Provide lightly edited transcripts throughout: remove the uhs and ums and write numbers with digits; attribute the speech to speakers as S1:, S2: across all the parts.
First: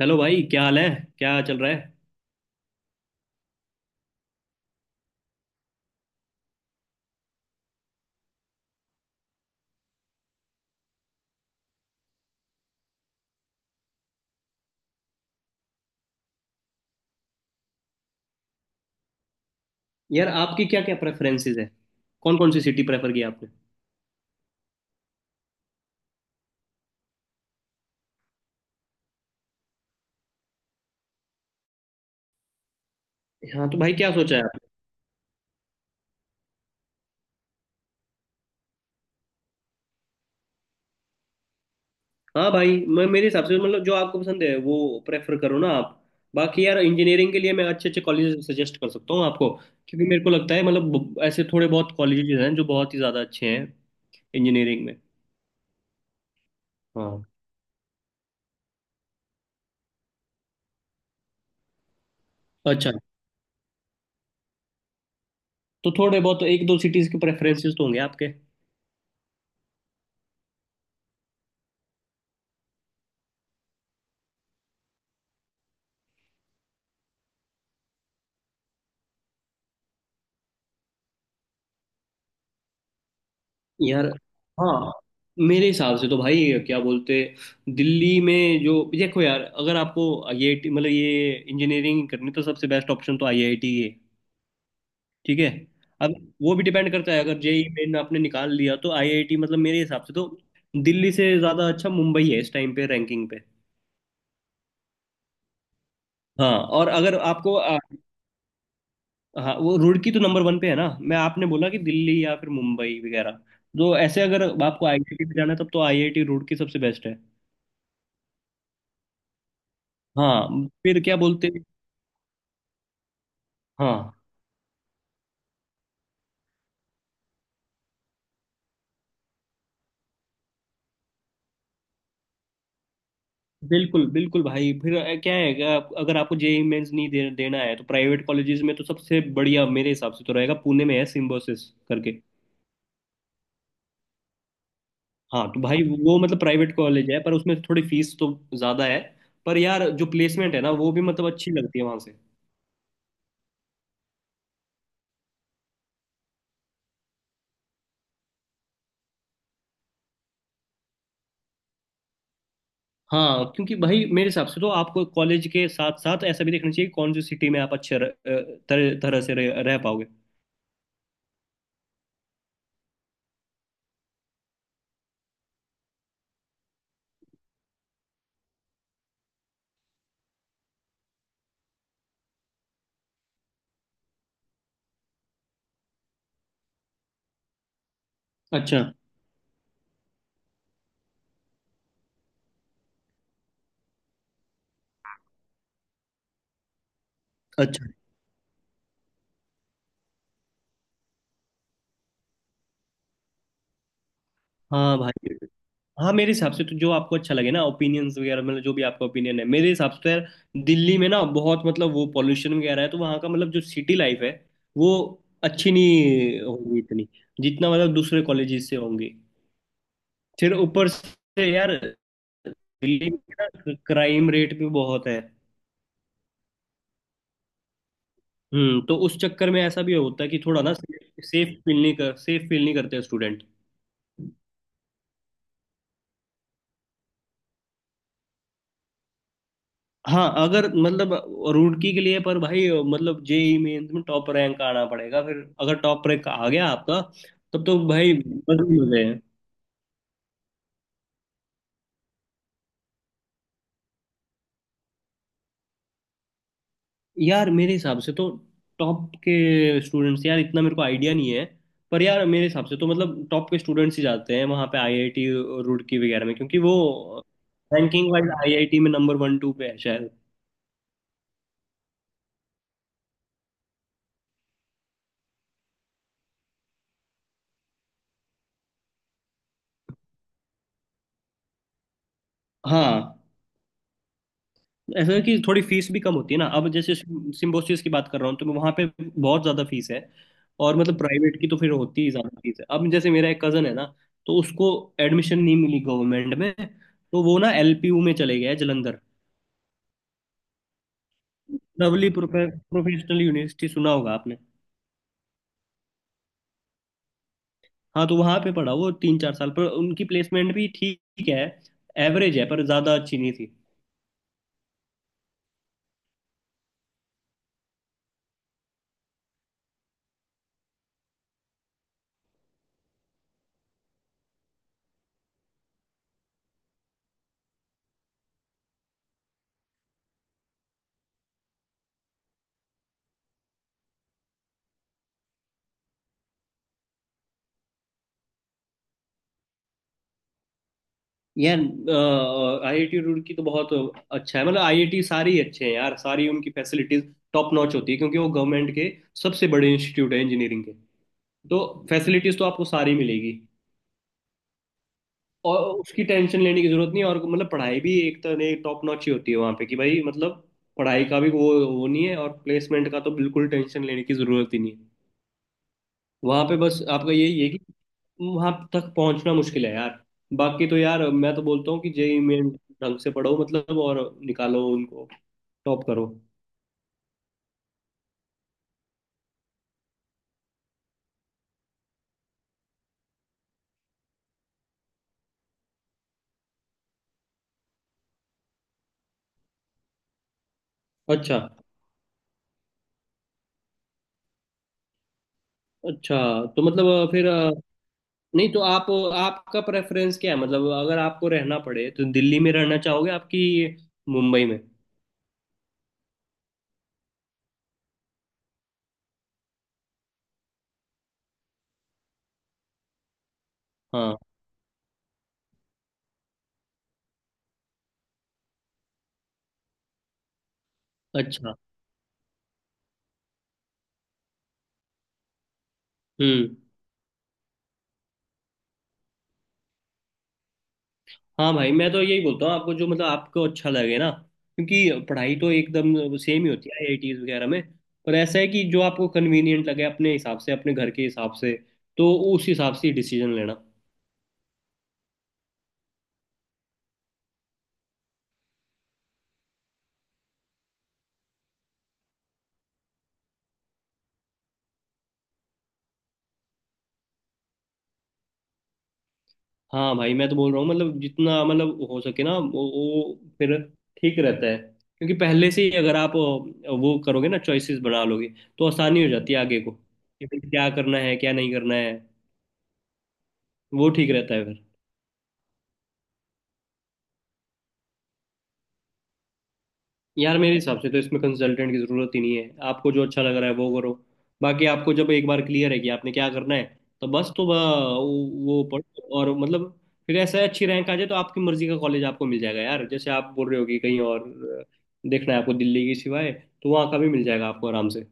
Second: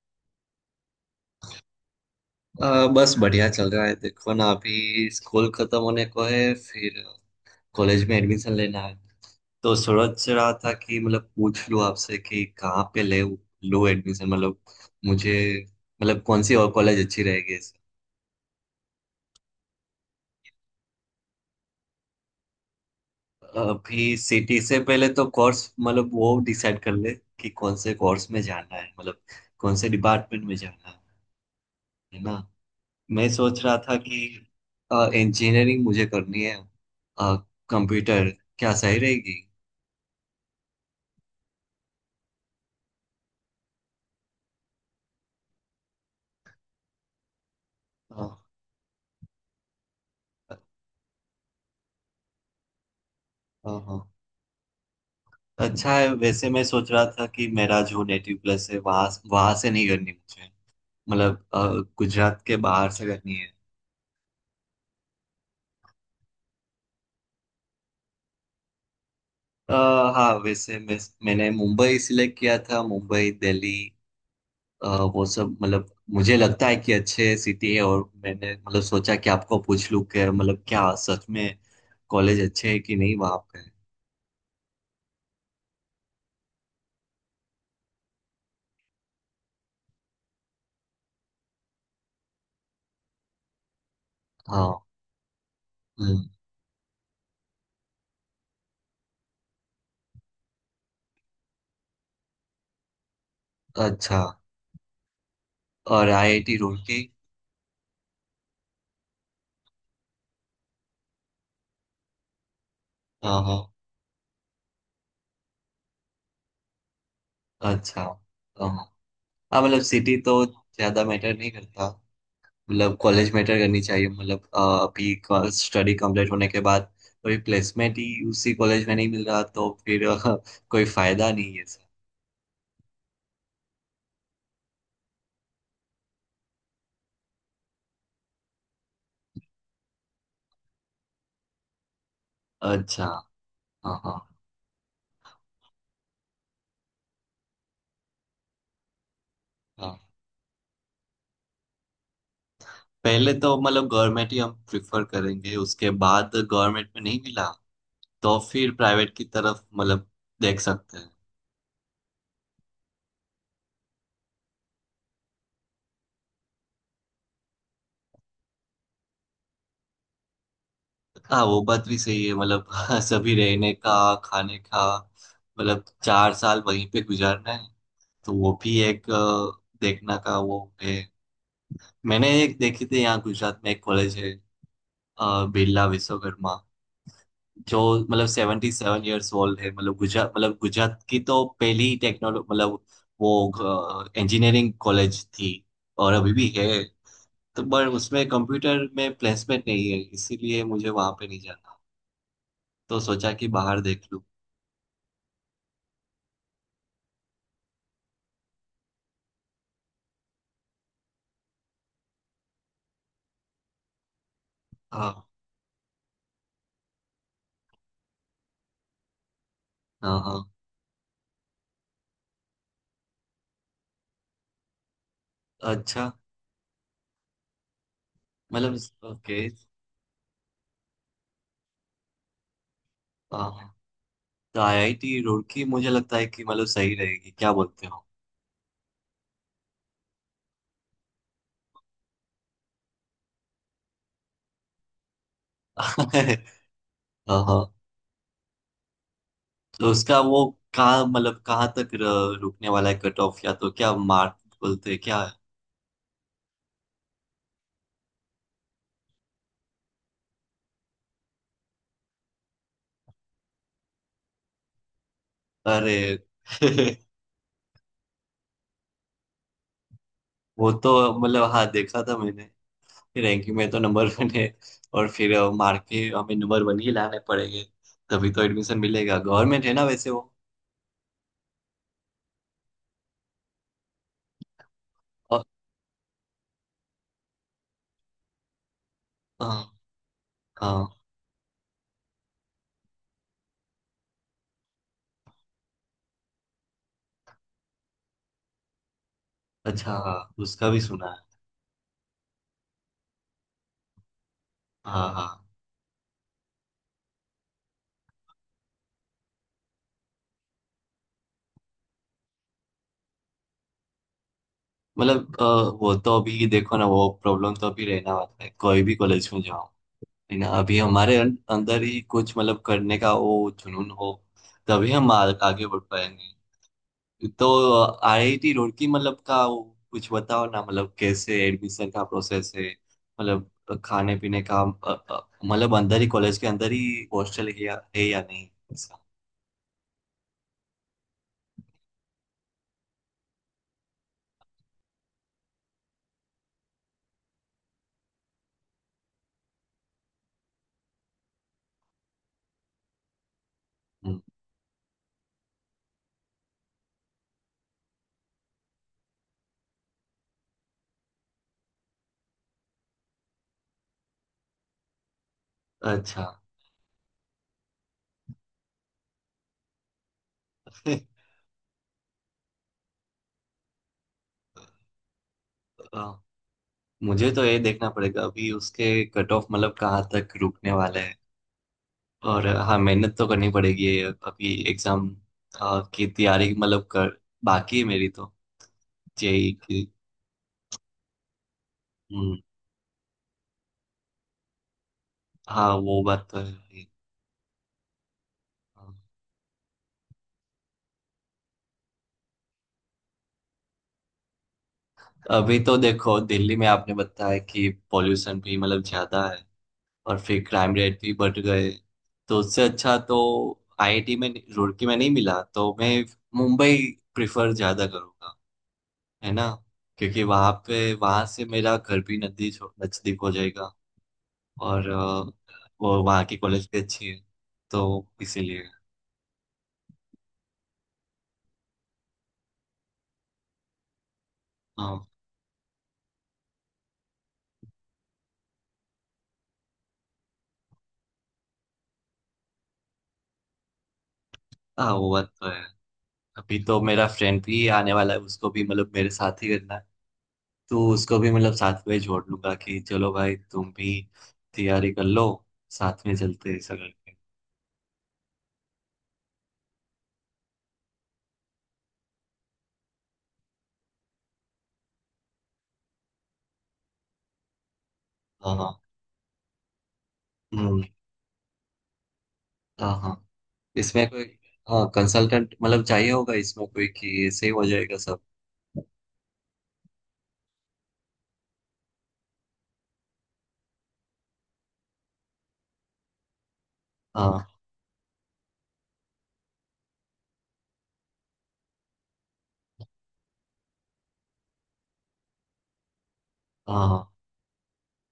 S1: Hello भाई, क्या हाल है? क्या चल रहा है?
S2: बस बढ़िया चल रहा है, देखो ना। अभी स्कूल खत्म होने को है, फिर कॉलेज में एडमिशन लेना है। तो सोच रहा था कि मतलब पूछ लूँ आपसे कि कहाँ पे ले लूँ एडमिशन, मतलब मुझे, मतलब कौन सी और कॉलेज अच्छी रहेगी।
S1: यार आपकी क्या क्या प्रेफरेंसेस है? कौन कौन सी सिटी प्रेफर की आपने?
S2: अभी सिटी से पहले तो कोर्स, मतलब वो डिसाइड कर ले कि कौन से कोर्स में जाना है, मतलब कौन से डिपार्टमेंट में जाना है ना। मैं सोच
S1: हाँ
S2: रहा
S1: तो भाई,
S2: था
S1: क्या
S2: कि
S1: सोचा है आपने?
S2: इंजीनियरिंग मुझे करनी है। कंप्यूटर क्या सही रहेगी?
S1: हाँ भाई, मैं मेरे हिसाब से मतलब जो आपको पसंद है वो प्रेफर करो ना आप। बाकी यार इंजीनियरिंग के लिए मैं अच्छे अच्छे
S2: हाँ,
S1: कॉलेजेस सजेस्ट कर सकता हूँ आपको। क्योंकि मेरे को लगता है मतलब ऐसे थोड़े बहुत कॉलेजेस हैं जो बहुत ही ज़्यादा अच्छे हैं
S2: हाँ, हाँ।
S1: इंजीनियरिंग में।
S2: अच्छा है। वैसे मैं सोच रहा था
S1: हाँ,
S2: कि मेरा जो नेटिव प्लेस है वहां, वहां से नहीं करनी मुझे। मतलब गुजरात के बाहर
S1: अच्छा,
S2: से करनी है।
S1: तो थोड़े बहुत एक दो सिटीज़ के प्रेफरेंसेस तो होंगे आपके।
S2: अ, हाँ, वैसे मैंने मुंबई सिलेक्ट किया था, मुंबई, दिल्ली। अ, वो सब, मतलब मुझे लगता है कि अच्छे सिटी है, और मैंने मतलब सोचा कि आपको पूछ लूँ कि मतलब क्या सच में कॉलेज अच्छे है कि नहीं वहाँ पे।
S1: यार हाँ, मेरे हिसाब से तो भाई क्या बोलते, दिल्ली में जो देखो यार, अगर आपको आईआईटी मतलब ये इंजीनियरिंग करनी तो सबसे बेस्ट ऑप्शन तो आईआईटी है।
S2: हाँ।
S1: ठीक है। अब
S2: हम्म,
S1: वो भी डिपेंड करता है, अगर जेई मेन आपने निकाल लिया तो आईआईटी मतलब मेरे हिसाब से तो दिल्ली से ज़्यादा अच्छा मुंबई है इस टाइम पे रैंकिंग पे।
S2: अच्छा। और
S1: हाँ
S2: आईआईटी
S1: और
S2: रुड़की?
S1: अगर आपको हाँ वो रुड़की तो नंबर वन पे है ना, मैं आपने बोला कि दिल्ली या फिर मुंबई वगैरह,
S2: हाँ, हाँ।
S1: तो ऐसे अगर आपको आईआईटी में जाना है तब तो आईआईटी रुड़की सबसे बेस्ट है।
S2: अच्छा। हाँ, हाँ, मतलब सिटी तो
S1: हाँ फिर
S2: ज्यादा
S1: क्या
S2: मैटर
S1: बोलते
S2: नहीं
S1: हैं।
S2: करता। मतलब कॉलेज मैटर करनी चाहिए,
S1: हाँ
S2: मतलब अभी स्टडी कंप्लीट होने के बाद कोई प्लेसमेंट ही उसी कॉलेज में नहीं मिल रहा तो फिर कोई फायदा नहीं है सर।
S1: बिल्कुल बिल्कुल भाई, फिर क्या है, अगर अगर आपको जेई मेंस नहीं देना है तो प्राइवेट कॉलेजेस में तो सबसे बढ़िया मेरे हिसाब से तो रहेगा पुणे में है, सिम्बोसिस करके।
S2: अच्छा। हाँ, हाँ,
S1: हाँ तो भाई वो मतलब प्राइवेट कॉलेज है पर उसमें थोड़ी फीस तो ज़्यादा है। पर यार
S2: हाँ।
S1: जो प्लेसमेंट है ना वो भी मतलब अच्छी लगती है वहाँ से।
S2: पहले तो मतलब गवर्नमेंट ही हम प्रिफर करेंगे, उसके बाद गवर्नमेंट में नहीं मिला तो फिर प्राइवेट की तरफ मतलब देख सकते हैं।
S1: हाँ क्योंकि भाई मेरे हिसाब से तो आपको कॉलेज के साथ साथ ऐसा भी देखना चाहिए, कौन सी सिटी में आप अच्छे तरह तरह से रह पाओगे।
S2: हाँ, वो बात भी सही है मतलब सभी रहने का, खाने का, मतलब चार साल वहीं पे गुजारना है, तो वो भी एक देखना का वो है। मैंने एक देखी थी, यहाँ गुजरात में एक कॉलेज है, बिरला विश्वकर्मा, जो मतलब सेवेंटी
S1: अच्छा,
S2: सेवन ईयर्स ओल्ड है, मतलब गुजरात, मतलब गुजरात की तो पहली टेक्नोलॉजी, मतलब वो इंजीनियरिंग कॉलेज थी और अभी भी है। तो पर
S1: अच्छा।
S2: उसमें कंप्यूटर में प्लेसमेंट नहीं है, इसीलिए मुझे वहां पे नहीं जाना। तो सोचा कि बाहर देख लूँ।
S1: हाँ भाई, हाँ मेरे हिसाब से तो जो आपको अच्छा लगे ना, ओपिनियंस वगैरह मतलब जो भी आपका ओपिनियन है, मेरे हिसाब से तो यार दिल्ली में ना बहुत मतलब वो पॉल्यूशन वगैरह है, तो वहाँ का मतलब जो सिटी लाइफ है वो
S2: हाँ,
S1: अच्छी नहीं होगी इतनी, जितना मतलब दूसरे कॉलेजेस से होंगी।
S2: हाँ, हाँ।
S1: फिर ऊपर से यार दिल्ली में क्राइम रेट भी बहुत है।
S2: अच्छा, मतलब।
S1: हम्म, तो उस
S2: ओके।
S1: चक्कर में ऐसा भी होता है कि थोड़ा ना सेफ फील नहीं करते स्टूडेंट।
S2: हाँ, हाँ। तो आईआईटी रुड़की मुझे लगता है कि मतलब सही रहेगी, क्या बोलते हो?
S1: हाँ अगर मतलब रुड़की के लिए, पर भाई मतलब जेई मेंस में टॉप रैंक आना पड़ेगा। फिर अगर टॉप रैंक आ गया आपका
S2: हाँ, हाँ।
S1: तब तो भाई बदल हो गए।
S2: तो उसका वो, कहाँ मतलब कहाँ तक रुकने वाला है कट ऑफ, या तो क्या मार्क बोलते हैं क्या?
S1: यार मेरे हिसाब से तो टॉप के स्टूडेंट्स, यार इतना मेरे को आइडिया नहीं है, पर यार मेरे हिसाब से तो मतलब टॉप के स्टूडेंट्स ही जाते हैं वहाँ पे आईआईटी रुड़की वगैरह
S2: अरे
S1: में, क्योंकि वो रैंकिंग वाइज आईआईटी में नंबर वन टू पे है शायद।
S2: वो तो, मतलब हाँ, देखा था मैंने। रैंकिंग में तो नंबर 1 है। और फिर मार्क के हमें नंबर 1 ही लाने पड़ेंगे, तभी तो एडमिशन मिलेगा। गवर्नमेंट है ना वैसे वो
S1: हाँ ऐसा है
S2: अ-
S1: कि थोड़ी फीस भी कम होती है ना, अब जैसे सिम्बोसिस की बात कर रहा हूँ तो, मैं वहाँ पे बहुत
S2: हाँ,
S1: ज़्यादा फीस है। और
S2: हाँ।
S1: मतलब प्राइवेट की तो फिर होती ही ज़्यादा फीस है। अब जैसे मेरा एक कज़न है ना, तो उसको एडमिशन नहीं मिली गवर्नमेंट में, तो वो ना एलपीयू में चले गया है जलंधर।
S2: अच्छा। हाँ, उसका भी सुना है।
S1: लवली प्रोफेशनल यूनिवर्सिटी सुना होगा आपने।
S2: हाँ, हाँ,
S1: हाँ तो वहाँ पे पढ़ा वो तीन चार साल, पर उनकी प्लेसमेंट भी ठीक है, एवरेज है पर ज़्यादा अच्छी नहीं थी।
S2: मतलब वो तो अभी देखो ना, वो प्रॉब्लम तो अभी रहना वाला है कोई भी कॉलेज में जाओ। है ना। अभी हमारे अंदर ही कुछ, मतलब करने का वो जुनून हो, तभी हम आगे बढ़ पाएंगे। तो आईआईटी रुड़की मतलब का वो, कुछ बताओ ना मतलब कैसे एडमिशन का प्रोसेस है, मतलब खाने पीने का मतलब अंदर ही, कॉलेज के अंदर ही हॉस्टल है या नहीं ऐसा?
S1: यार आईआईटी रुड़की तो बहुत अच्छा है, मतलब आईआईटी सारी ही अच्छे हैं यार, सारी उनकी फैसिलिटीज टॉप नॉच होती है, क्योंकि वो गवर्नमेंट के सबसे बड़े इंस्टीट्यूट है इंजीनियरिंग के, तो फैसिलिटीज तो आपको सारी मिलेगी,
S2: हम्म,
S1: और उसकी टेंशन लेने की जरूरत नहीं है। और मतलब पढ़ाई भी एक तरह टॉप नॉच ही होती है वहाँ पे, कि भाई मतलब पढ़ाई का भी वो नहीं है, और प्लेसमेंट का तो बिल्कुल टेंशन लेने की जरूरत ही नहीं है।
S2: अच्छा।
S1: वहां पे बस आपका यही है कि वहां तक पहुंचना मुश्किल है यार। बाकी तो यार मैं तो बोलता हूँ कि जेई मेन ढंग से पढ़ो मतलब, और निकालो उनको, टॉप
S2: अ,
S1: करो।
S2: मुझे तो ये देखना पड़ेगा अभी उसके कट ऑफ, मतलब कहाँ तक रुकने वाला है। और हाँ, मेहनत तो करनी पड़ेगी ये। अभी एग्जाम की तैयारी मतलब कर बाकी है मेरी तो, जेई की।
S1: अच्छा
S2: हम्म, हाँ, वो
S1: अच्छा,
S2: बात तो है
S1: तो
S2: ही।
S1: मतलब फिर नहीं तो आप, आपका प्रेफरेंस क्या है मतलब, अगर आपको रहना पड़े तो दिल्ली में रहना चाहोगे आपकी मुंबई में?
S2: अभी तो देखो, दिल्ली में आपने बताया कि पॉल्यूशन भी मतलब ज्यादा है, और फिर क्राइम रेट भी बढ़ गए। तो उससे अच्छा तो आईआईटी
S1: हाँ।
S2: में, रुड़की में नहीं मिला तो मैं मुंबई प्रिफर ज्यादा करूँगा, है ना। क्योंकि वहां पे, वहां से
S1: अच्छा।
S2: मेरा घर भी नजदीक हो जाएगा। और वो वहाँ की
S1: हम्म।
S2: कॉलेज भी अच्छी है, तो इसीलिए।
S1: हाँ भाई, मैं तो यही बोलता हूँ आपको, जो मतलब आपको अच्छा लगे ना, क्योंकि
S2: हाँ,
S1: पढ़ाई तो एकदम सेम ही होती है आईआईटीज वगैरह में। पर ऐसा है कि जो आपको कन्वीनियंट लगे अपने हिसाब से, अपने घर के हिसाब से, तो उस हिसाब से डिसीजन लेना।
S2: हाँ, वो बात तो है। अभी तो मेरा फ्रेंड भी आने वाला है, उसको भी मतलब मेरे साथ ही करना है, तो उसको भी मतलब साथ में जोड़ लूंगा कि चलो भाई तुम भी तैयारी कर लो, साथ में चलते हैं ऐसा करके।
S1: हाँ भाई, मैं तो बोल रहा हूँ मतलब जितना मतलब हो सके ना वो फिर ठीक रहता है, क्योंकि पहले से ही अगर आप वो करोगे ना, चॉइसेस बना लोगे,
S2: हाँ,
S1: तो
S2: हाँ।
S1: आसानी हो जाती है आगे को, कि भाई क्या
S2: हम्म,
S1: करना है क्या नहीं करना है।
S2: हाँ, हाँ।
S1: वो
S2: इसमें
S1: ठीक
S2: कोई,
S1: रहता है फिर।
S2: हाँ, कंसल्टेंट मतलब चाहिए होगा इसमें कोई, कि ऐसे ही हो जाएगा सब?
S1: यार मेरे हिसाब से तो इसमें कंसल्टेंट की जरूरत ही नहीं है, आपको जो अच्छा लग रहा है वो करो। बाकी आपको जब एक बार क्लियर है कि आपने क्या करना है, तो बस तो
S2: हाँ,
S1: वो पढ़ो और मतलब, फिर ऐसा है, अच्छी रैंक आ जाए तो आपकी मर्जी का कॉलेज आपको मिल जाएगा यार। जैसे आप बोल रहे हो कि कहीं और देखना है आपको दिल्ली के सिवाय, तो
S2: हाँ,
S1: वहाँ का
S2: हाँ।
S1: भी मिल जाएगा आपको आराम से।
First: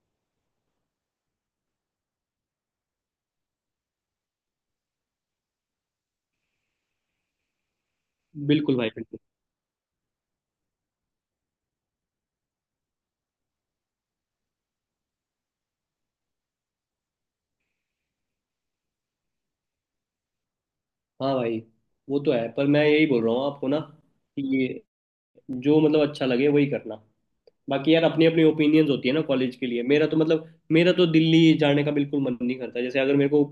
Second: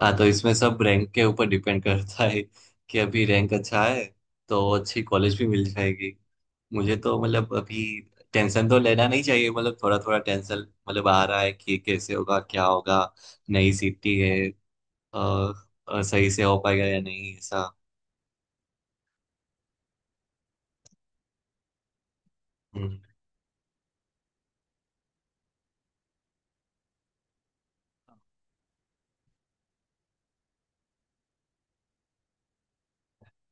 S2: हाँ, तो इसमें सब रैंक के ऊपर डिपेंड करता है। कि अभी रैंक अच्छा है, तो अच्छी कॉलेज भी मिल जाएगी। मुझे तो मतलब अभी टेंशन
S1: बिल्कुल
S2: तो
S1: भाई,
S2: लेना
S1: बिल्कुल।
S2: नहीं चाहिए, मतलब थोड़ा थोड़ा टेंशन मतलब आ रहा है कि कैसे होगा क्या होगा। नई सिटी है, अ, सही से हो पाएगा या नहीं ऐसा।
S1: हाँ भाई, वो तो है पर मैं
S2: हम्म।
S1: यही बोल रहा हूँ आपको ना, कि जो मतलब अच्छा लगे वही करना। बाकी यार अपनी अपनी ओपिनियंस होती है ना कॉलेज के लिए, मेरा तो मतलब मेरा तो दिल्ली जाने का बिल्कुल मन नहीं करता, जैसे अगर मेरे को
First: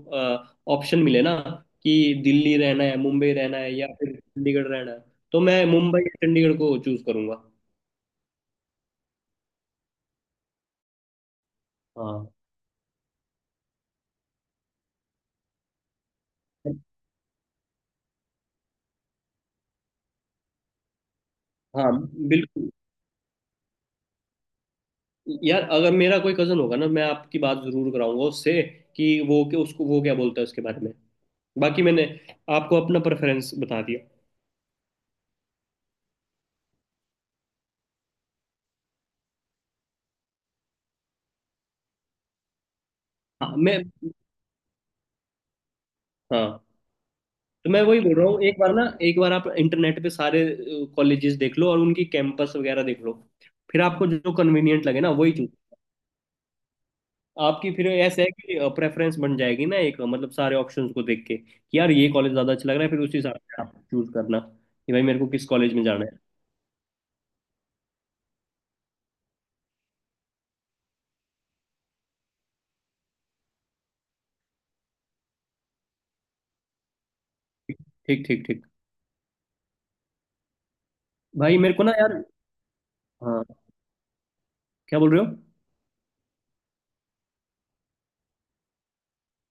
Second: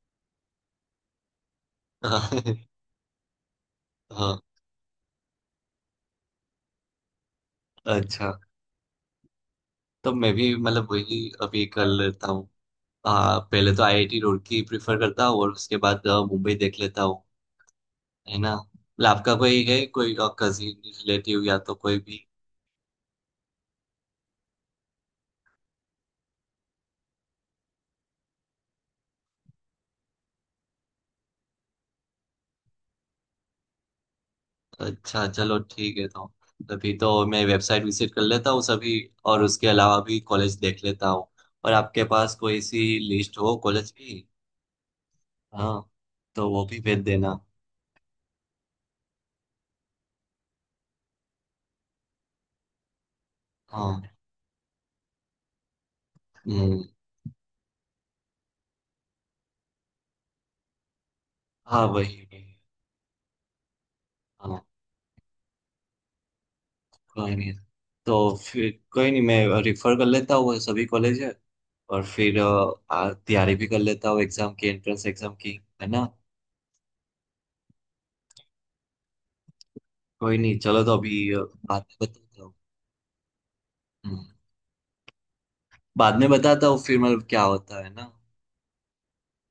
S1: ऑप्शन मिले ना कि दिल्ली रहना है, मुंबई रहना है या फिर
S2: हाँ,
S1: चंडीगढ़ रहना है, तो मैं मुंबई या चंडीगढ़ को चूज करूंगा।
S2: अच्छा। तो मैं भी मतलब वही अभी कर
S1: हाँ।
S2: लेता हूँ। हाँ, पहले तो आईआईटी रुड़की प्रिफर करता हूँ, और उसके बाद मुंबई देख लेता हूँ। है ना। मतलब आपका कोई है, कोई कजिन रिलेटिव या तो
S1: हाँ
S2: कोई भी?
S1: बिल्कुल, यार अगर मेरा कोई कजन होगा ना, मैं आपकी बात जरूर कराऊंगा उससे, कि वो के उसको वो क्या बोलता है उसके बारे में। बाकी मैंने आपको अपना प्रेफरेंस बता दिया।
S2: अच्छा, चलो ठीक है। तो अभी तो मैं वेबसाइट विजिट कर लेता हूँ सभी, और उसके अलावा भी कॉलेज देख लेता हूँ। और आपके पास कोई सी लिस्ट
S1: हाँ
S2: हो
S1: मैं,
S2: कॉलेज की? हाँ, तो वो
S1: हाँ
S2: भी भेज देना।
S1: तो मैं वही बोल रहा हूँ, एक बार ना एक बार आप इंटरनेट पे सारे कॉलेजेस देख लो, और उनकी कैंपस वगैरह देख लो। फिर
S2: हाँ।
S1: आपको जो कन्वीनियंट लगे ना, वही चूज
S2: हम्म,
S1: आपकी, फिर ऐसा है कि प्रेफरेंस बन जाएगी ना एक, मतलब सारे ऑप्शंस को देख के कि
S2: हाँ,
S1: यार ये
S2: वही
S1: कॉलेज ज्यादा
S2: वही,
S1: अच्छा लग रहा है, फिर उसी हिसाब से आप चूज करना,
S2: हाँ।
S1: कि भाई मेरे को किस कॉलेज में जाना है।
S2: कोई नहीं, तो फिर कोई नहीं, मैं रिफर कर लेता हूँ वो सभी कॉलेज है। और फिर तैयारी भी कर लेता हूँ एग्जाम की, एंट्रेंस एग्जाम की, है ना।
S1: ठीक ठीक ठीक।
S2: कोई नहीं चलो। तो अभी
S1: भाई मेरे
S2: बाद
S1: को ना
S2: में
S1: यार,
S2: बताता हूँ।
S1: हाँ
S2: हम्म,
S1: क्या बोल रहे हो,
S2: बाद में बताता हूँ फिर मतलब क्या होता है ना।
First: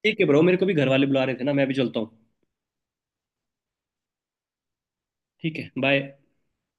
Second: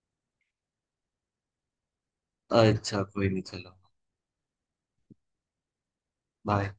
S1: ठीक है ब्रो, मेरे को भी घर वाले बुला रहे थे ना, मैं भी चलता हूँ।
S2: अच्छा, कोई नहीं, चलो।
S1: ठीक है, बाय।
S2: बाय।